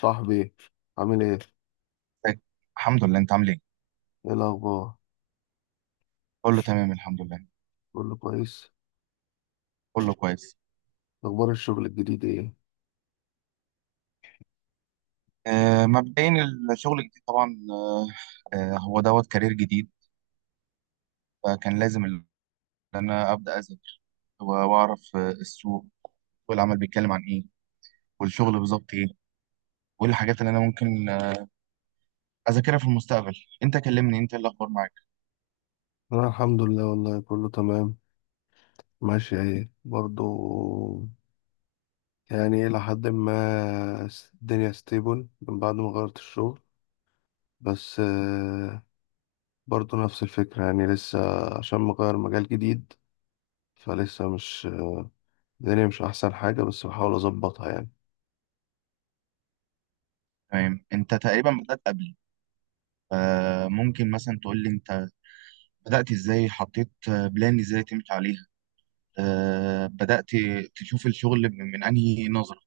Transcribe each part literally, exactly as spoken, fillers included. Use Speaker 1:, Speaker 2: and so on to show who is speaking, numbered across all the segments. Speaker 1: صاحبي عامل ايه؟
Speaker 2: ازيك؟ الحمد لله، انت عامل ايه؟
Speaker 1: ايه الأخبار؟
Speaker 2: كله تمام الحمد لله.
Speaker 1: كله كويس؟
Speaker 2: كله كويس.
Speaker 1: أخبار الشغل الجديد ايه؟
Speaker 2: آه مبدئيا الشغل الجديد طبعا، آه هو دوت كارير جديد، فكان لازم ان انا ابدا اذاكر واعرف آه، السوق والعمل بيتكلم عن ايه، والشغل بالظبط ايه، وايه الحاجات اللي انا ممكن آه، اذاكرها في المستقبل. انت كلمني، انت ايه الاخبار معاك؟
Speaker 1: أنا الحمد لله والله كله تمام. ماشي ايه برضو. يعني إلى حد ما س- الدنيا ستيبل من بعد ما غيرت الشغل. بس آه، برضو نفس الفكرة، يعني لسه عشان مغير مجال جديد، فلسه مش الدنيا مش أحسن حاجة، بس بحاول أظبطها يعني.
Speaker 2: تمام، انت تقريبا بدات قبلي. آه ممكن مثلا تقول لي انت بدات ازاي، حطيت آه، بلان ازاي تمشي عليها، آه بدات تشوف الشغل من من انهي نظره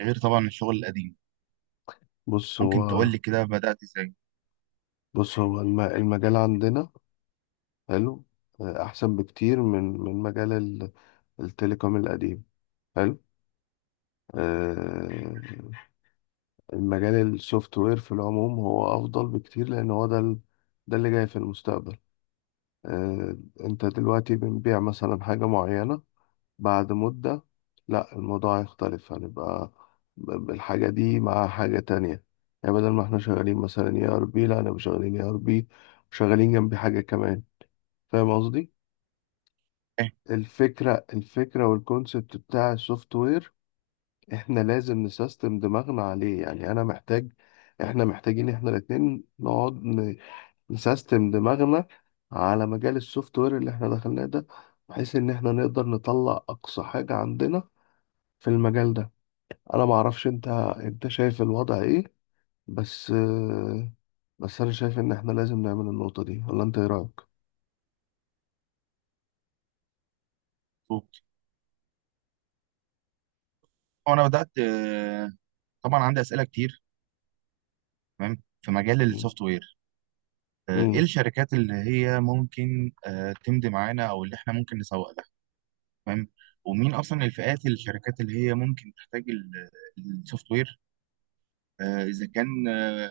Speaker 2: غير طبعا الشغل القديم.
Speaker 1: بص هو
Speaker 2: ممكن تقول لي كده بدأت ازاي؟
Speaker 1: بص هو الم- المجال عندنا حلو. آه، أحسن بكتير من من مجال التليكوم القديم. حلو. آه، المجال السوفت وير في العموم هو أفضل بكتير، لأن هو ده ال- ده اللي جاي في المستقبل. آه، أنت دلوقتي بنبيع مثلا حاجة معينة، بعد مدة لا الموضوع هيختلف، هنبقى ب- الحاجة دي مع حاجة تانية. يعني بدل ما احنا شغالين مثلا اي ار بي، لا انا مش شغالين اي ار بي وشغالين جنبي حاجة كمان. فاهم قصدي؟
Speaker 2: ايه.
Speaker 1: الفكرة الفكرة والكونسبت بتاع السوفت وير احنا لازم نسيستم دماغنا عليه. يعني انا محتاج، احنا محتاجين احنا الاتنين نقعد ن- نسيستم دماغنا على مجال السوفت وير اللي احنا دخلناه ده، بحيث ان احنا نقدر نطلع اقصى حاجة عندنا في المجال ده. انا معرفش انت، انت شايف الوضع ايه؟ بس آه، بس انا شايف ان احنا لازم نعمل النقطة دي، ولا انت ايه رأيك؟
Speaker 2: بالظبط. وانا بدأت آه، طبعا عندي أسئلة كتير، تمام، في مجال
Speaker 1: مم.
Speaker 2: السوفت وير. آه، ايه
Speaker 1: مم.
Speaker 2: الشركات اللي هي ممكن آه، تمضي معانا او اللي احنا ممكن نسوق لها؟ تمام. ومين اصلا الفئات الشركات اللي هي ممكن تحتاج السوفت وير؟ آه، اذا كان آه،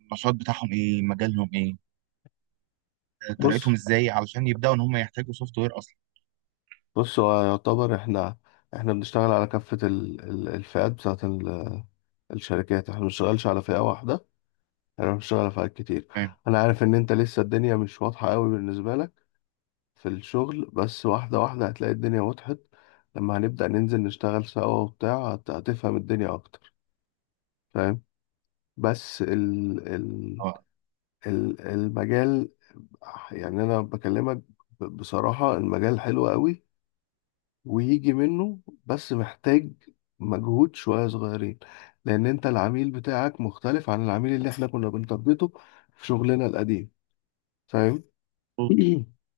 Speaker 2: النشاط بتاعهم ايه، مجالهم ايه، آه، طريقتهم
Speaker 1: بص
Speaker 2: ازاي علشان يبدأوا ان هم يحتاجوا سوفت وير اصلا.
Speaker 1: بص هو يعتبر احنا، احنا بنشتغل على كافة ال- ال- الفئات بتاعة الشركات، احنا بنشتغلش على فئة واحدة، احنا بنشتغل على فئات كتير.
Speaker 2: تمام.
Speaker 1: انا عارف ان انت لسه الدنيا مش واضحة قوي بالنسبة لك في الشغل، بس واحدة واحدة هتلاقي الدنيا وضحت. لما هنبدأ ننزل نشتغل سوا وبتاع هت- هتفهم الدنيا اكتر. فاهم. بس ال ال
Speaker 2: اه.
Speaker 1: ال المجال، يعني انا بكلمك ب- بصراحة المجال حلو قوي ويجي منه، بس محتاج مجهود شوية صغيرين، لأن أنت العميل بتاعك مختلف عن العميل اللي إحنا كنا بنتربطه في شغلنا القديم. فاهم؟
Speaker 2: مظبوط.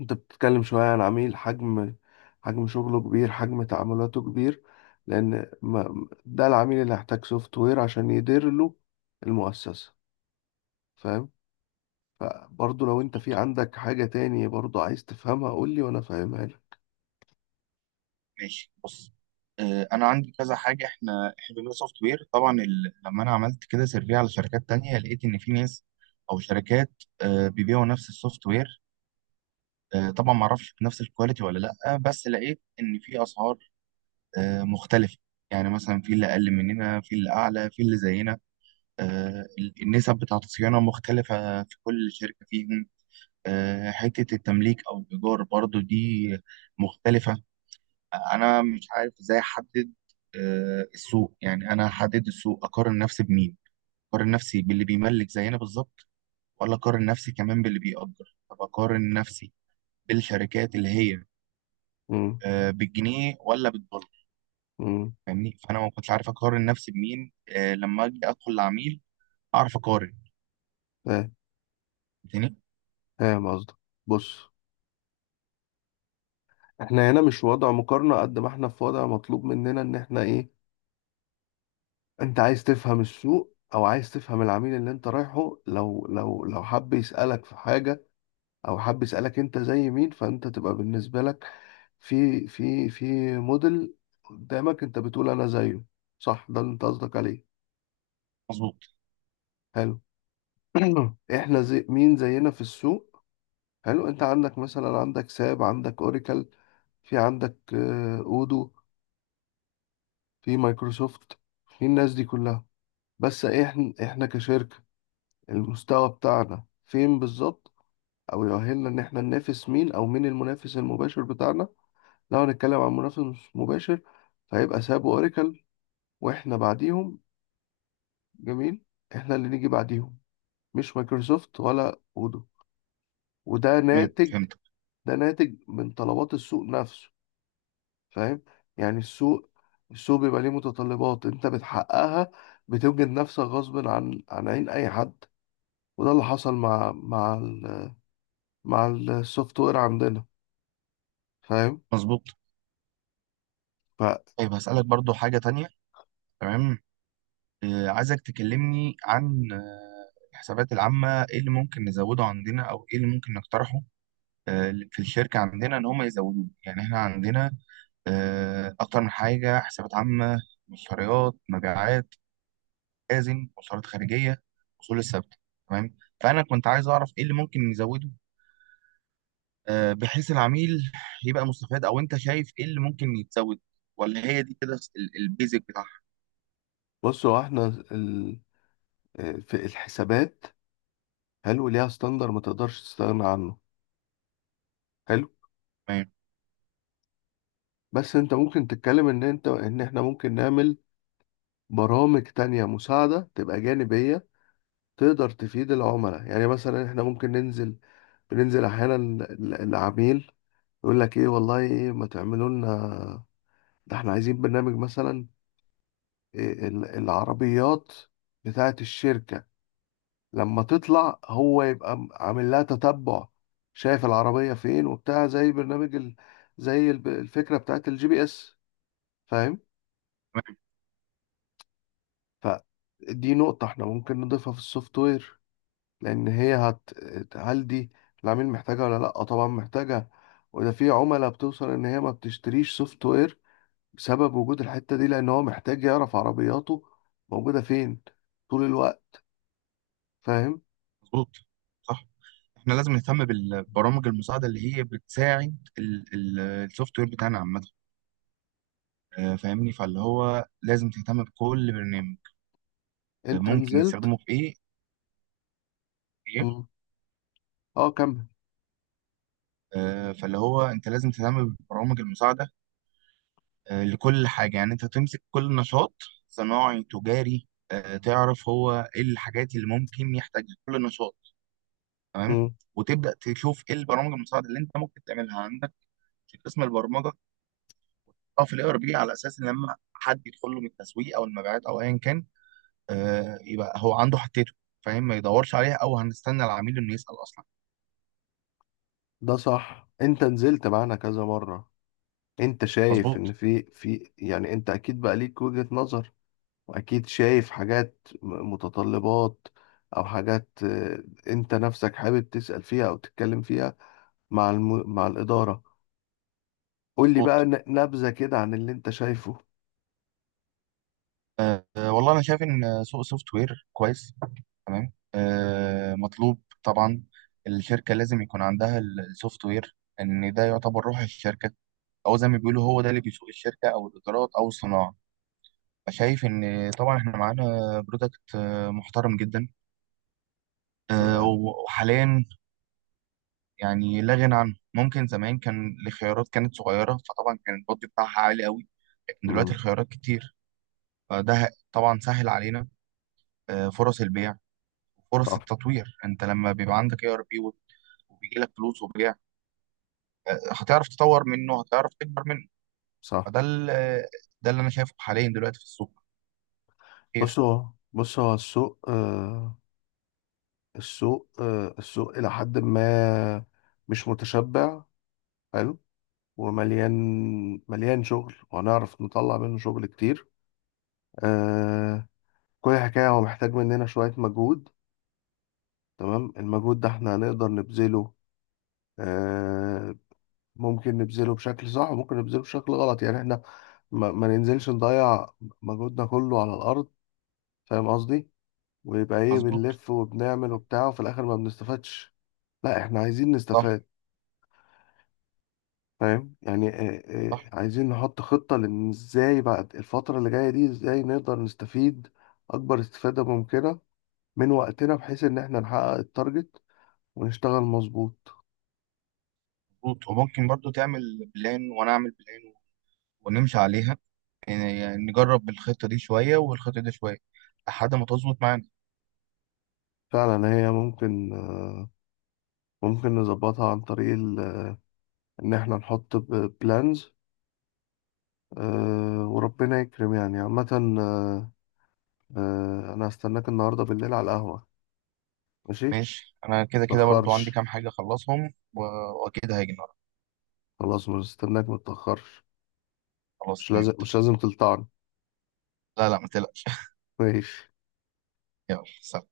Speaker 1: أنت بتتكلم شوية عن عميل حجم، حجم شغله كبير، حجم تعاملاته كبير، لأن ما ده العميل اللي هيحتاج سوفت وير عشان يدير له المؤسسة. فاهم؟ فبرضه لو أنت في عندك حاجة تانية برضه عايز تفهمها قول لي وأنا فاهمها لك.
Speaker 2: ماشي بص، آه، انا عندي كذا حاجه. احنا احنا بنقول سوفت وير طبعا ال... لما انا عملت كده سيرفي على شركات تانية، لقيت ان في ناس او شركات آه، بيبيعوا نفس السوفت وير. آه، طبعا ما اعرفش بنفس الكواليتي ولا لا، بس لقيت ان في اسعار آه، مختلفه. يعني مثلا في اللي اقل مننا، في اللي اعلى، في اللي زينا. آه، ال- النسب بتاعت الصيانه مختلفه في كل شركه فيهم. آه، حته التمليك او الايجار برضو دي مختلفه. انا مش عارف ازاي احدد آه، السوق. يعني انا احدد السوق اقارن نفسي بمين؟ اقارن نفسي باللي بيملك زينا بالظبط، ولا اقارن نفسي كمان باللي بيأجر؟ طب اقارن نفسي بالشركات اللي هي
Speaker 1: أمم،
Speaker 2: آه، بالجنيه ولا بالدولار؟
Speaker 1: أمم،
Speaker 2: فاهمني؟ فانا ما كنتش عارف اقارن نفسي بمين آه، لما اجي ادخل لعميل اعرف اقارن
Speaker 1: فاهم.
Speaker 2: تاني.
Speaker 1: فاهم قصدك. بص، احنا هنا مش وضع مقارنة قد ما احنا في وضع مطلوب مننا ان احنا ايه. انت عايز تفهم السوق او عايز تفهم العميل اللي انت رايحه، لو لو لو حب يسألك في حاجة او حب يسألك انت زي مين، فانت تبقى بالنسبة لك في في في موديل قدامك انت بتقول انا زيه. صح ده اللي انت قصدك عليه؟
Speaker 2: مظبوط.
Speaker 1: حلو. احنا زي مين زينا في السوق؟ حلو، انت عندك مثلا، عندك ساب، عندك اوريكل، في عندك آه، اودو، في مايكروسوفت، في الناس دي كلها. بس احنا، احنا كشركة المستوى بتاعنا فين بالظبط؟ او يؤهلنا ان احنا ننافس مين، او مين المنافس المباشر بتاعنا؟ لو هنتكلم عن منافس مباشر فهيبقى ساب واوراكل، واحنا بعديهم. جميل. احنا اللي نيجي بعديهم، مش مايكروسوفت ولا اودو. وده
Speaker 2: تمام
Speaker 1: ناتج،
Speaker 2: فهمت.
Speaker 1: ده ناتج من طلبات السوق نفسه. فاهم؟ يعني السوق، السوق بيبقى ليه متطلبات انت بتحققها، بتوجد نفسك غصب عن عن عين اي حد. وده اللي حصل مع مع ال مع السوفت وير عندنا. فاهم.
Speaker 2: مظبوط.
Speaker 1: فبص،
Speaker 2: طيب هسألك برضو حاجة تانية، تمام. آه، عايزك تكلمني عن آه، الحسابات العامة، ايه اللي ممكن نزوده عندنا او ايه اللي ممكن نقترحه آه، في الشركة عندنا ان هم يزودوه. يعني احنا عندنا آه، اكتر من حاجة، حسابات عامة، مشتريات، مبيعات، لازم مصاريف خارجية، اصول الثابتة. تمام. فانا كنت عايز اعرف ايه اللي ممكن نزوده آه، بحيث العميل يبقى مستفاد، او انت شايف ايه اللي ممكن يتزود، ولا هي دي كده ال- البيزك بتاعها؟
Speaker 1: هو احنا ال... في الحسابات حلو، ليها ستاندر ما تقدرش تستغنى عنه. حلو.
Speaker 2: تمام.
Speaker 1: بس انت ممكن تتكلم ان انت ان احنا ممكن نعمل برامج تانية مساعدة تبقى جانبية تقدر تفيد العملاء. يعني مثلا احنا ممكن ننزل، بننزل احيانا ال- العميل يقول لك ايه والله ايه ما تعملوا لنا، ده احنا عايزين برنامج مثلا إيه، ال- العربيات بتاعة الشركة لما تطلع هو يبقى م- عامل لها تتبع، شايف العربية فين وبتاع، زي برنامج ال... زي الب- الفكرة بتاعت الجي بي اس. فاهم؟ فدي نقطة احنا ممكن نضيفها في السوفت وير، لأن هي هت... هل دي العميل محتاجها ولا لأ؟ آه طبعا محتاجها. وده في عملاء بتوصل إن هي ما بتشتريش سوفت وير بسبب وجود الحتة دي، لأن هو محتاج يعرف عربياته موجودة فين طول الوقت. فاهم؟
Speaker 2: مظبوط. صح. احنا لازم نهتم بالبرامج المساعده اللي هي بتساعد السوفت وير بتاعنا عامه. آه، فاهمني؟ فاللي هو لازم تهتم بكل برنامج آه،
Speaker 1: انت
Speaker 2: ممكن
Speaker 1: نزلت.
Speaker 2: نستخدمه في ايه. إيه.
Speaker 1: مم. اه كمل.
Speaker 2: آه، فاللي هو انت لازم تهتم بالبرامج المساعده آه، لكل حاجه. يعني انت تمسك كل نشاط صناعي تجاري، آه، تعرف هو ايه الحاجات اللي ممكن يحتاجها كل نشاط. تمام. وتبدا تشوف ايه البرامج المساعده اللي انت ممكن تعملها عندك في قسم البرمجه. اه في الاي ار بي، على اساس ان لما حد يدخل له من التسويق او المبيعات او ايا كان، آه يبقى هو عنده حتته فاهم، ما يدورش عليها، او هنستنى العميل انه يسال اصلا.
Speaker 1: ده صح، انت نزلت معانا كذا مرة. انت شايف ان
Speaker 2: مظبوط.
Speaker 1: في في، يعني انت اكيد بقى ليك وجهة نظر، واكيد شايف حاجات م- متطلبات، او حاجات آه، انت نفسك حابب تسأل فيها او تتكلم فيها مع الم... مع الإدارة. قول لي بقى
Speaker 2: مظبوط.
Speaker 1: ن- نبذة كده عن اللي انت شايفه.
Speaker 2: آه آه، والله انا شايف ان سوق سوفت وير كويس، تمام، آه مطلوب طبعا. الشركه لازم يكون عندها السوفت وير، ان ده يعتبر روح الشركه، او زي ما بيقولوا هو ده اللي بيسوق الشركه او الادارات او الصناعه. فشايف ان طبعا احنا معانا برودكت محترم جدا، آه،
Speaker 1: تمام.
Speaker 2: وحاليا يعني لا غنى عنه. ممكن زمان كان الخيارات كانت صغيرة فطبعا كان البادجت بتاعها عالي قوي، لكن دلوقتي
Speaker 1: امم.
Speaker 2: الخيارات كتير. فده طبعا سهل علينا آه، فرص البيع وفرص
Speaker 1: صح.
Speaker 2: التطوير. انت لما بيبقى عندك اي ار بي وبيجي لك فلوس وبيع، آه، هتعرف تطور منه، هتعرف تكبر منه.
Speaker 1: صح.
Speaker 2: فده ال- آه، ده اللي انا شايفه حاليا دلوقتي في السوق.
Speaker 1: بص
Speaker 2: خير.
Speaker 1: هو بص هو السوق آه، السوق آه، السوق إلى حد ما مش متشبع. حلو. ومليان، مليان شغل وهنعرف نطلع منه شغل كتير. آه. كل حكاية هو محتاج مننا شوية مجهود. تمام، المجهود ده احنا هنقدر نبذله. آه. ممكن نبذله بشكل صح وممكن نبذله بشكل غلط. يعني احنا ما, ما ننزلش نضيع مجهودنا كله على الأرض، فاهم قصدي؟ ويبقى ايه،
Speaker 2: مظبوط.
Speaker 1: بنلف وبنعمل وبتاع وفي الآخر ما بنستفادش. لا احنا عايزين
Speaker 2: صح.
Speaker 1: نستفاد. فاهم يعني. آه،
Speaker 2: صح.
Speaker 1: آه، عايزين نحط خطة، لان ازاي بعد الفترة اللي جاية دي ازاي نقدر نستفيد اكبر استفادة ممكنة من وقتنا، بحيث ان احنا نحقق التارجت ونشتغل مظبوط.
Speaker 2: مظبوط. وممكن برضو تعمل بلان وانا اعمل بلان ونمشي عليها. يعني نجرب الخطة دي شوية والخطة دي شوية لحد ما تظبط معانا.
Speaker 1: فعلا هي ممكن آه، ممكن نظبطها عن طريق ال- ان احنا نحط بلانز، وربنا يكرم يعني عامة. آه، آه، انا هستناك النهاردة بالليل على القهوة، ماشي؟
Speaker 2: ماشي، انا كده كده برضو عندي
Speaker 1: متأخرش.
Speaker 2: كام حاجة اخلصهم و- واكيد هاجي النهارده.
Speaker 1: خلاص مستناك، متأخرش.
Speaker 2: خلاص
Speaker 1: مش
Speaker 2: تمام
Speaker 1: لازم مش
Speaker 2: اتفقنا.
Speaker 1: لازم تلطعني.
Speaker 2: لا لا ما تقلقش
Speaker 1: ماشي.
Speaker 2: يلا سلام.